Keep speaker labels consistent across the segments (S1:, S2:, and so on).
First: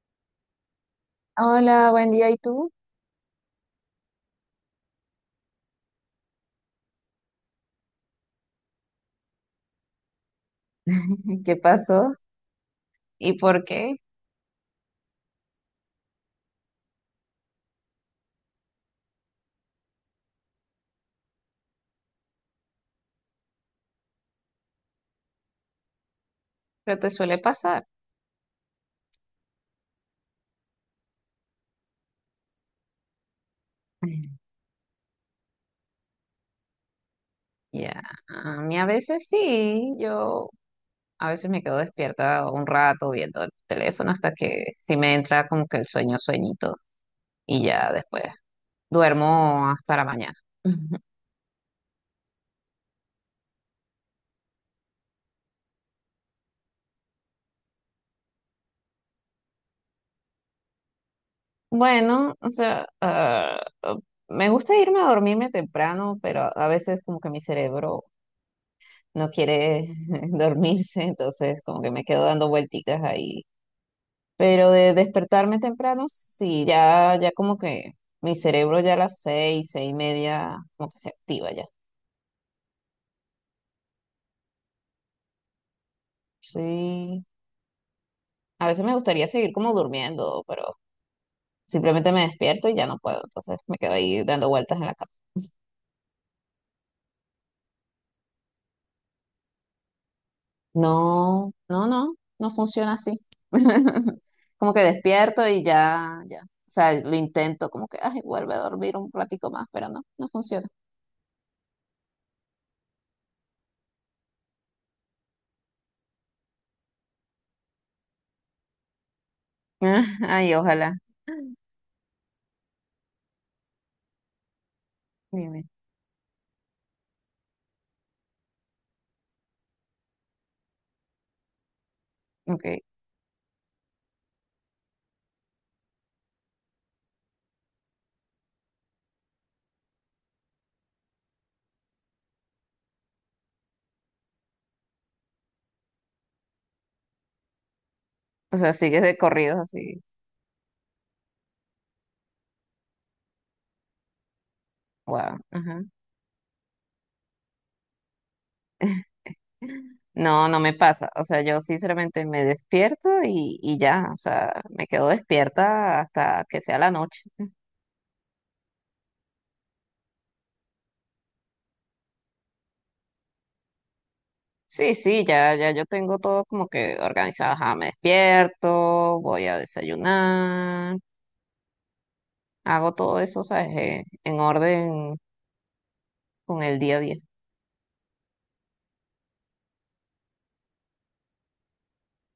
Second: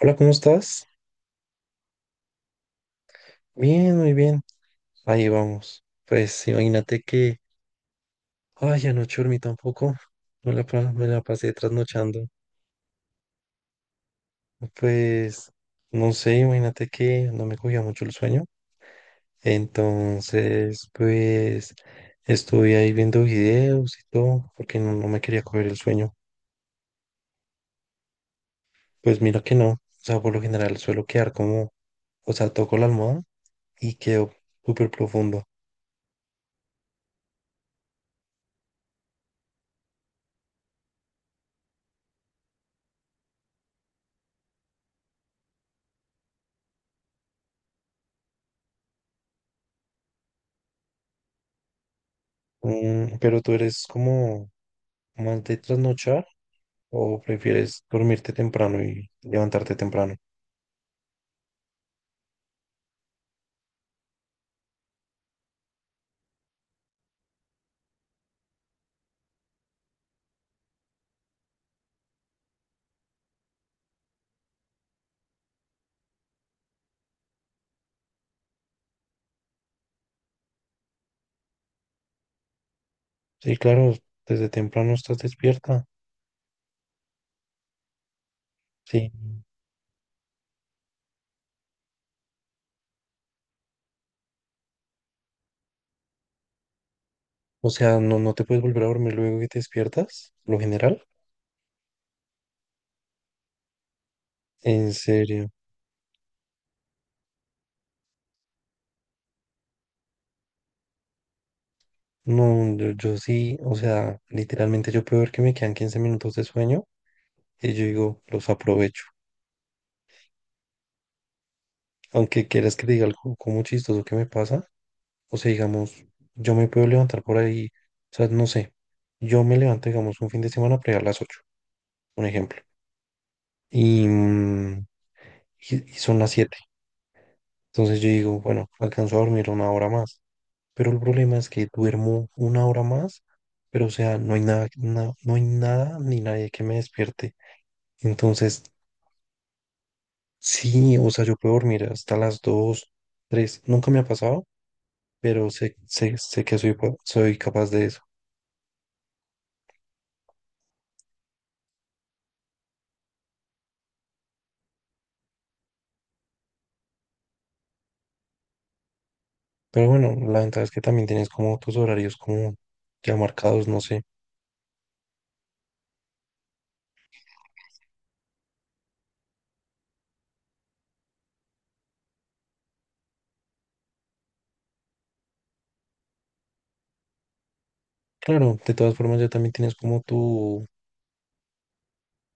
S1: Hola, ¿cómo estás?
S2: Hola, buen día. ¿Y tú?
S1: Bien, muy bien. Ahí vamos. Pues imagínate que, ay, anoche dormí tampoco. Me la pasé
S2: ¿Qué pasó?
S1: trasnochando.
S2: ¿Y por qué?
S1: Pues, no sé, imagínate que no me cogía mucho el sueño. Entonces, pues, estuve ahí viendo videos y todo, porque no, no me quería coger el sueño.
S2: Pero te suele pasar.
S1: Pues mira que no. O sea, por lo general suelo quedar como, o sea, toco la almohada y quedo súper profundo.
S2: Ya, a mí a veces sí, yo a veces me quedo despierta un rato viendo el teléfono hasta que sí me entra como que el sueño sueñito y ya después duermo hasta la mañana.
S1: Pero tú eres como más de trasnochar. ¿O prefieres dormirte temprano y levantarte temprano?
S2: Bueno, o sea, ah, oh, me gusta irme a dormirme temprano, pero a veces como que mi cerebro no quiere dormirse, entonces como que me quedo dando vuelticas ahí. Pero de despertarme temprano, sí, ya, ya como que mi cerebro ya a las 6, 6:30, como que se activa ya.
S1: Sí, claro, desde temprano estás despierta.
S2: Sí, a veces me
S1: Sí,
S2: gustaría seguir como durmiendo, pero simplemente me despierto y ya no puedo, entonces me quedo ahí dando vueltas en la cama.
S1: o sea, no, no te puedes volver a dormir luego que te despiertas, lo general.
S2: No, no, no, no funciona así. Como que
S1: En
S2: despierto
S1: serio.
S2: y ya, ya. O sea, lo intento como que, ay, vuelve a dormir un ratico más, pero no, no funciona.
S1: No, yo sí, o sea, literalmente yo puedo ver que me quedan 15 minutos de sueño y yo digo, los aprovecho.
S2: Ay, ojalá.
S1: Aunque quieras que te diga algo como chistoso que me pasa, o sea,
S2: Dime,
S1: digamos, yo me puedo levantar por ahí, o sea, no sé, yo me levanto, digamos, un fin de semana para ir a las 8 un ejemplo.
S2: ok.
S1: Y, mm, y son las 7. Entonces yo digo, bueno, alcanzo a dormir una hora más. Pero el problema es que duermo una hora más, pero o sea, no hay nada, no hay nada ni nadie que me despierte.
S2: O
S1: Entonces,
S2: sea, sigues de corridos así.
S1: sí, o sea, yo puedo dormir hasta las 2, 3 Nunca me ha pasado,
S2: Wow.
S1: pero sé,
S2: Ajá.
S1: sé, sé que soy capaz de eso.
S2: No, no me pasa. O sea, yo sinceramente me despierto y ya, o sea, me quedo despierta hasta que sea la noche.
S1: Pero bueno, la ventaja es que también tienes como tus horarios como ya marcados, no sé.
S2: Sí, sí, ya, ya yo tengo todo como que organizado. Ajá, me despierto, voy a desayunar, hago todo eso, ¿sabes? En orden con el día a día.
S1: Claro, de todas formas ya también tienes como tu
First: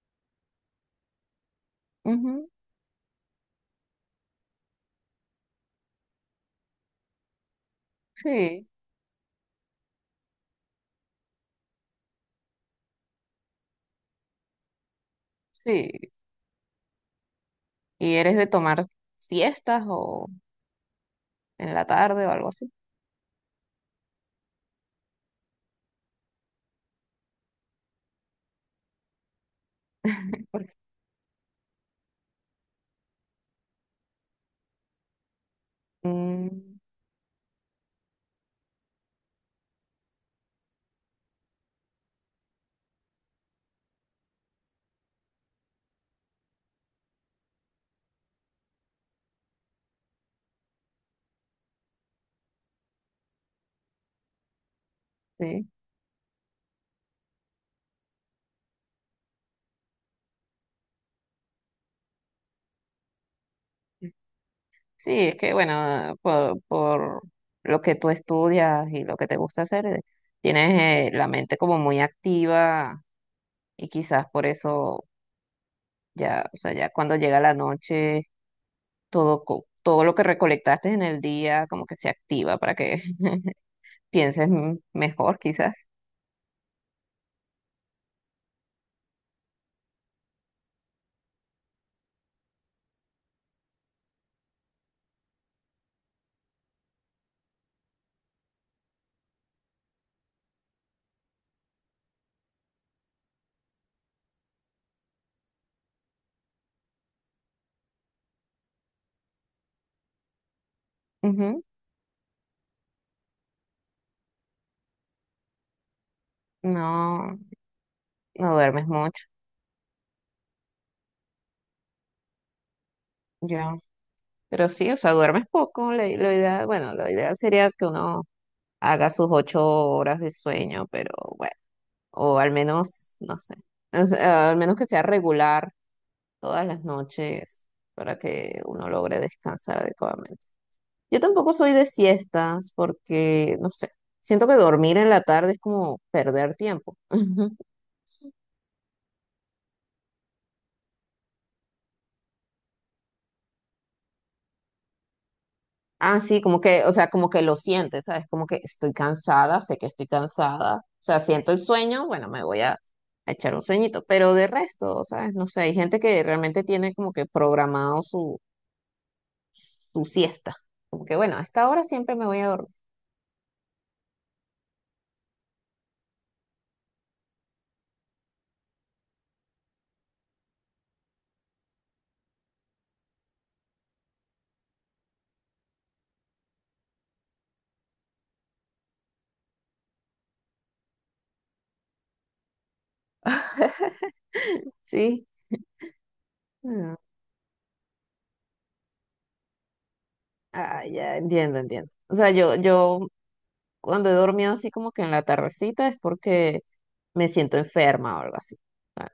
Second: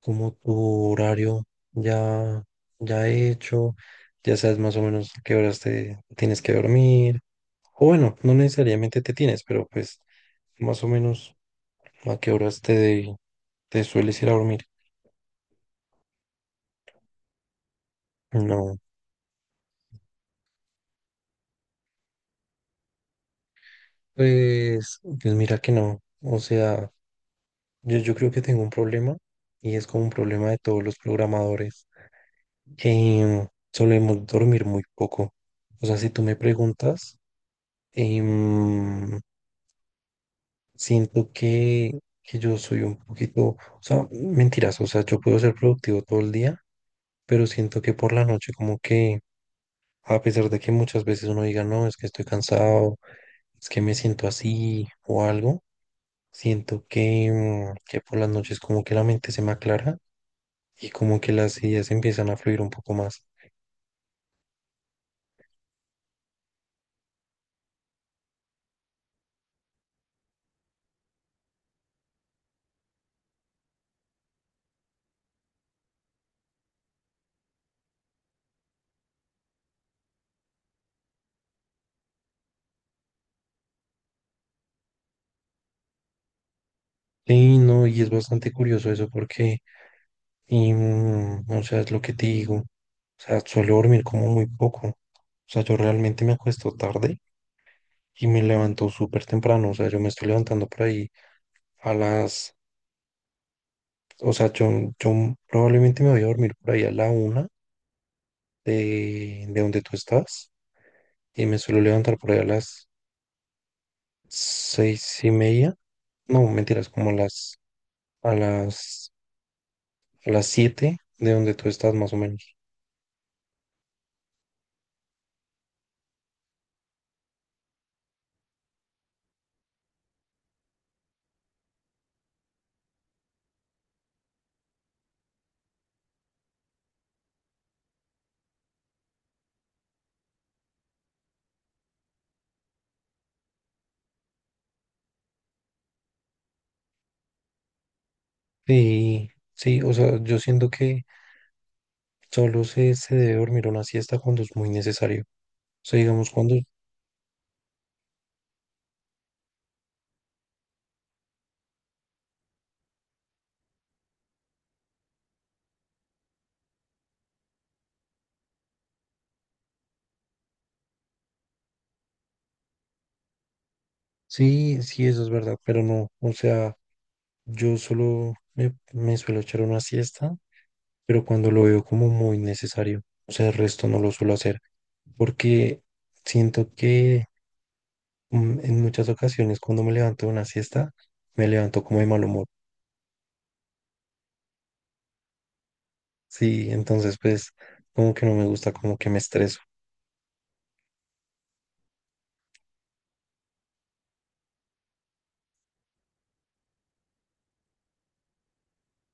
S1: horario ya,
S2: Ujú,
S1: ya hecho, ya sabes más o menos a qué horas te tienes que dormir, o bueno, no
S2: sí,
S1: necesariamente te tienes, pero pues más o menos a qué horas te sueles ir a dormir.
S2: sí. ¿Y eres de
S1: No,
S2: tomar siestas o en la tarde o algo así?
S1: pues, pues mira que no, o sea, yo creo que tengo un problema y es como un problema de
S2: Porque-
S1: todos los programadores, que solemos dormir muy poco. O sea, si tú me
S2: mm,
S1: preguntas. em, Siento que yo soy un poquito, o sea, mentiras, o sea, yo puedo ser productivo todo el día, pero siento que por la noche como que, a pesar de que muchas veces uno diga, no, es que estoy cansado, es que me siento así o algo,
S2: sí.
S1: siento que, que por las noches como que la mente se me aclara y como que las ideas empiezan a fluir un poco más.
S2: Sí, es que bueno, por lo que tú estudias y lo que te gusta hacer, tienes la mente como muy activa y quizás por eso ya, o sea, ya cuando llega la noche, todo lo que recolectaste en el día como que se activa para que pienses mejor quizás.
S1: Sí, no, y es bastante curioso eso porque. O sea, es lo que te digo. O sea, suelo dormir como muy poco. O sea, yo realmente me acuesto tarde y me levanto súper temprano. O sea, yo me estoy levantando por ahí a las. O sea, yo probablemente me voy a dormir por ahí a la 1 de donde tú estás y me
S2: Ujú.
S1: suelo levantar por ahí a las 6:30. No, mentiras, como
S2: No,
S1: a
S2: no duermes
S1: las,
S2: mucho,
S1: a las 7 de donde tú estás más o menos.
S2: yo. Pero sí, o sea, duermes poco. La idea, bueno, lo ideal sería que uno haga sus 8 horas de sueño, pero bueno. O al menos, no sé, o sea, al menos que sea regular todas las noches para que uno logre descansar adecuadamente. Yo tampoco soy de siestas porque, no sé, siento que dormir en la tarde es como perder tiempo.
S1: Y sí, o sea, yo siento que. Solo se debe dormir una siesta cuando es muy necesario. O sea,
S2: Ah,
S1: digamos,
S2: sí,
S1: cuando.
S2: como que, o sea, como que lo sientes, ¿sabes? Como que estoy cansada, sé que estoy cansada, o sea, siento el sueño, bueno, me voy a echar un sueñito, pero de resto, ¿sabes? No sé, hay gente que realmente tiene como que programado su siesta. Como que, bueno, a esta hora siempre me voy a dormir,
S1: Sí, sí, eso es verdad, pero no. O sea, yo solo me suelo echar una siesta, pero cuando lo veo como muy necesario. O sea, el resto no lo suelo hacer, porque siento que en muchas ocasiones cuando me levanto de una siesta, me levanto como de mal humor.
S2: ¿sí?
S1: Sí,
S2: Mm.
S1: entonces pues como que no me gusta, como que me estreso.
S2: Ah, ya entiendo, entiendo. O sea, yo cuando he dormido así como que en la tardecita es porque me siento enferma o algo así. Ah.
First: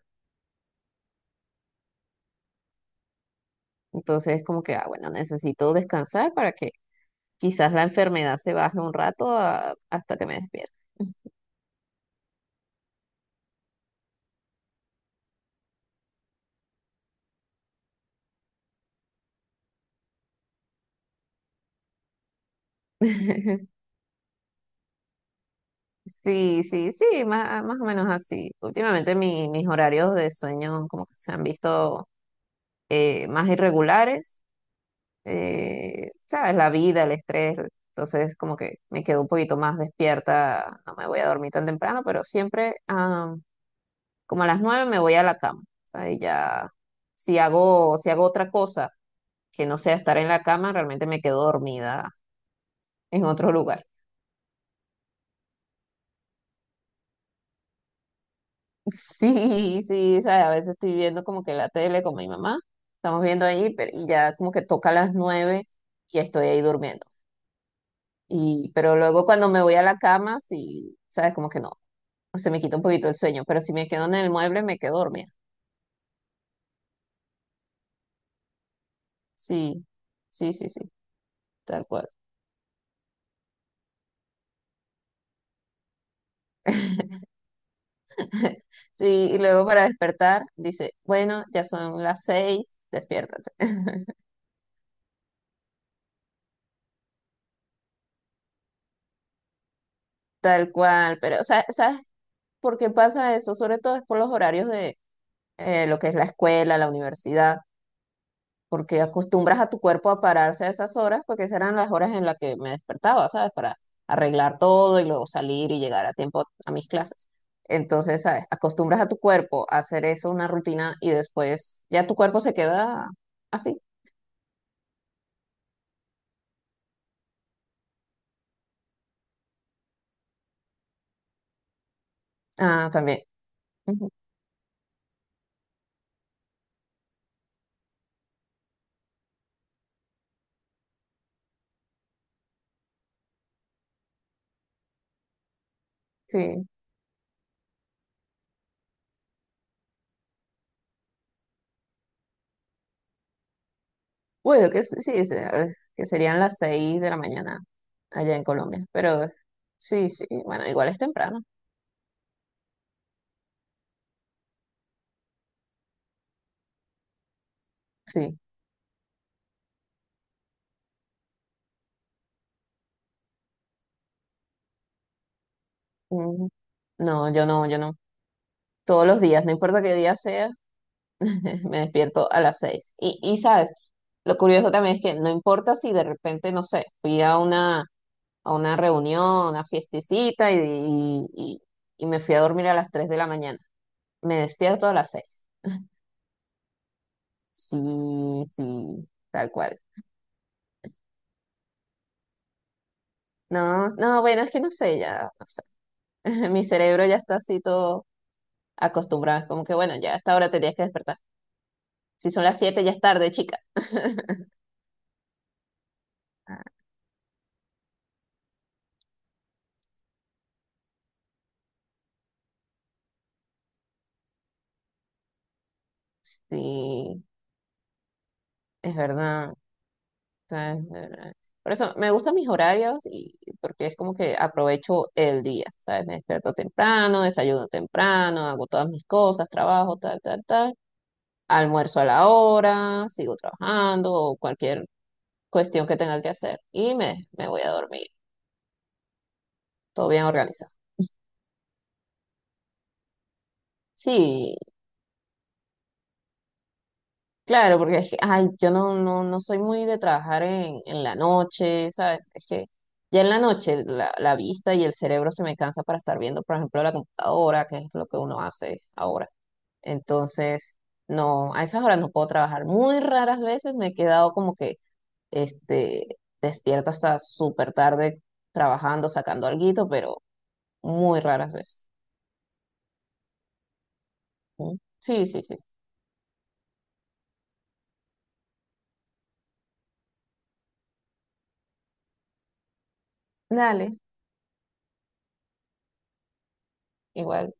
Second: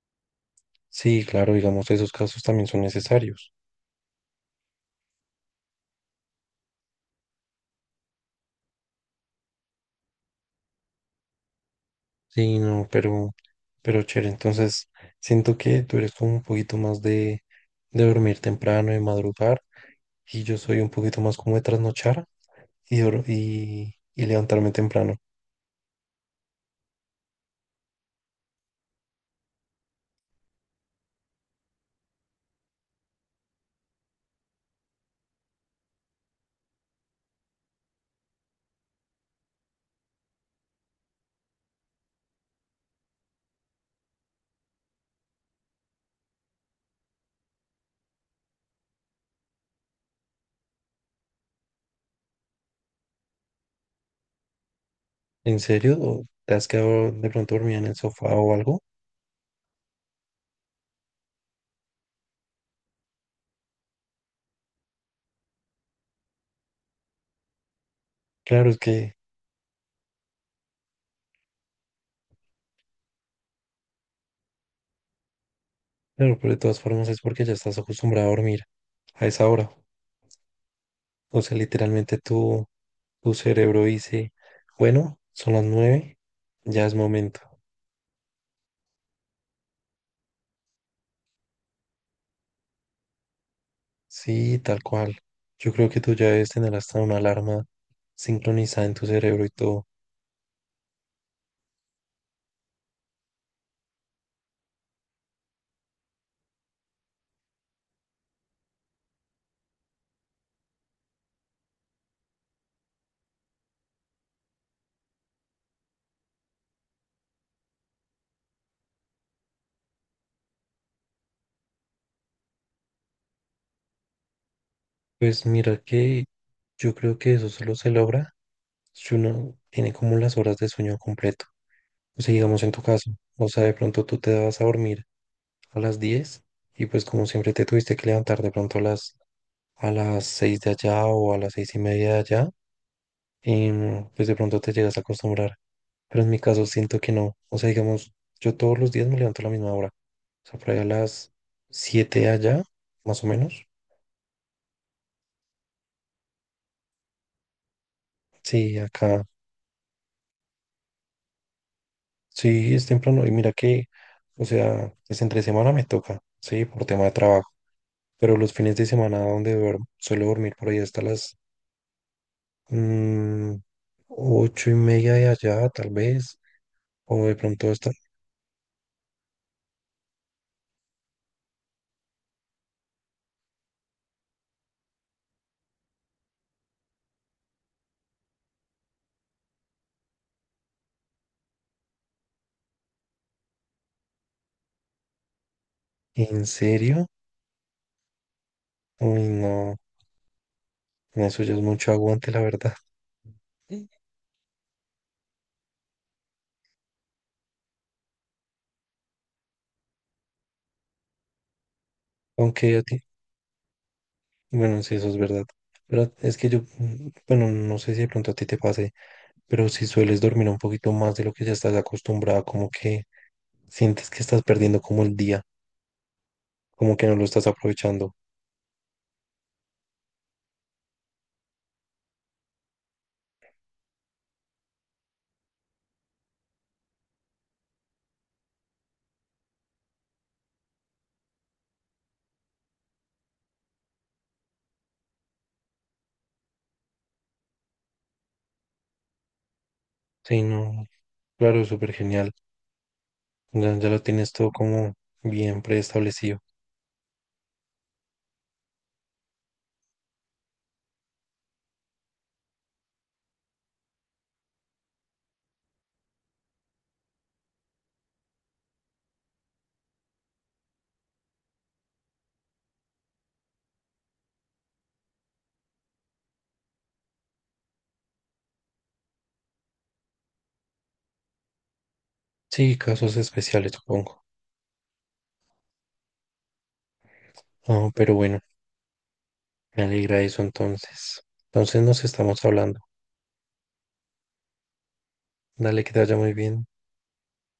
S1: Sí, claro, digamos, esos casos también son necesarios.
S2: Entonces, como que, ah, bueno, necesito descansar para que quizás la enfermedad se baje un rato, a- hasta que me despierte.
S1: Sí, no, pero chévere. Entonces, siento que tú eres como un poquito más de dormir temprano, de madrugar, y yo soy un poquito más como de trasnochar y, dor- y, y levantarme temprano.
S2: Sí, sí, sí, más, más o menos así. Últimamente mis horarios de sueño como que se han visto más irregulares, sabes, la vida, el estrés, entonces como que me quedo un poquito más despierta, no me voy a dormir tan temprano, pero siempre como a las 9 me voy a la cama, ahí ya, si hago otra cosa que no sea estar en la cama, realmente me quedo dormida en otro lugar.
S1: ¿En serio? ¿O te has quedado de pronto dormida en el sofá o algo?
S2: Sí, sí, sabes, a veces estoy viendo como que la tele con mi mamá, estamos viendo ahí, pero y ya como que toca las 9 y estoy ahí durmiendo.
S1: Claro,
S2: Y,
S1: es
S2: pero
S1: que,
S2: luego cuando me voy a la cama, sí, sabes, como que no, se me quita un poquito el sueño, pero si me quedo en el mueble me quedo dormida.
S1: claro, pero de todas formas es porque ya estás acostumbrada a dormir a esa hora.
S2: Sí, sí, sí, sí,
S1: O sea,
S2: tal cual.
S1: literalmente tu cerebro dice, bueno, son las 9, ya es momento.
S2: Sí, y luego para despertar dice, bueno, ya son las 6, despiértate.
S1: Sí, tal cual. Yo creo que tú ya debes tener hasta una alarma sincronizada en tu cerebro y todo.
S2: Tal cual, pero o sea, ¿sabes por qué pasa eso? Sobre todo es por los horarios de lo que es la escuela, la universidad. Porque acostumbras a tu cuerpo a pararse a esas horas, porque esas eran las horas en las que me despertaba, ¿sabes? Para arreglar todo y luego salir y llegar a tiempo a mis clases. Entonces, ¿sabes? Acostumbras a tu cuerpo a hacer eso, una rutina, y después ya tu cuerpo se queda así.
S1: Pues mira que yo creo que eso solo se logra si uno tiene como las horas de sueño completo. O sea, digamos en tu
S2: Ah,
S1: caso,
S2: también.
S1: o sea, de pronto
S2: Ujú,
S1: tú te vas a dormir a las 10 y pues como siempre te tuviste que levantar de pronto a las 6 de allá o a las 6:30 de allá, pues de pronto te llegas a acostumbrar. Pero en mi caso
S2: sí.
S1: siento que no. O sea, digamos, yo todos los días me levanto a la misma hora. O sea, por ahí a las 7 allá, más o menos.
S2: Bueno, que sí, que serían las 6 de la mañana allá en
S1: Sí,
S2: Colombia,
S1: acá.
S2: pero sí, sí, bueno, igual es temprano,
S1: Sí, es temprano. Y mira que, o sea, es entre semana me toca, sí, por tema de trabajo. Pero
S2: sí.
S1: los fines de semana donde duermo, suelo dormir por ahí hasta las mm, 8:30 de allá, tal vez.
S2: Ujú.
S1: O
S2: No,
S1: de
S2: yo no,
S1: pronto
S2: yo
S1: hasta.
S2: no. Todos los días, no importa qué día sea, me despierto a las 6. Y sabes, lo curioso también es que no importa si de repente, no sé, fui a una, reunión, a una fiestecita y, y me fui a dormir a las 3 de la mañana. Me despierto a las 6.
S1: ¿En serio?
S2: Sí, sí,
S1: Uy,
S2: tal
S1: no.
S2: cual.
S1: Eso ya es mucho aguante, la verdad.
S2: No, no, bueno, es que no sé, ya, no sé. Mi cerebro ya está así todo acostumbrado. Es como que bueno, ya a esta hora tenías que despertar. Si son las
S1: Aunque a
S2: 7, ya es
S1: ti.
S2: tarde, chica.
S1: Bueno, sí, eso es verdad. Pero es que yo, bueno, no sé si de pronto a ti te pase, pero si sueles dormir un poquito más de lo que ya estás acostumbrada, como que sientes que estás perdiendo como el día, como que no
S2: Sí,
S1: lo estás aprovechando.
S2: es verdad. Sea, es, por eso me gustan mis horarios y porque es como que aprovecho el día, ¿sabes? Me despierto temprano, desayuno temprano, hago todas mis cosas, trabajo, tal, tal, tal, almuerzo a la hora, sigo trabajando o cualquier cuestión que tenga que hacer y me voy a dormir, todo bien
S1: Sí,
S2: organizado.
S1: no, claro, súper genial. Ya, ya lo tienes todo
S2: Sí,
S1: como bien preestablecido.
S2: claro, porque es que, ay, yo no, no, no soy muy de trabajar en la noche, ¿sabes? Es que ya en la noche la vista y el cerebro se me cansa para estar viendo, por ejemplo, la computadora, que es lo que uno hace ahora. Entonces, no, a esas horas no puedo trabajar. Muy raras veces me he quedado como que, este, despierta hasta súper tarde trabajando, sacando alguito, pero muy raras veces.
S1: Sí, casos especiales, supongo.
S2: ¿Mm? Sí, sí, sí.
S1: Ah, pero bueno, me alegra eso entonces. Entonces nos estamos hablando.
S2: Dale,
S1: Dale, que te vaya muy bien.
S2: igual.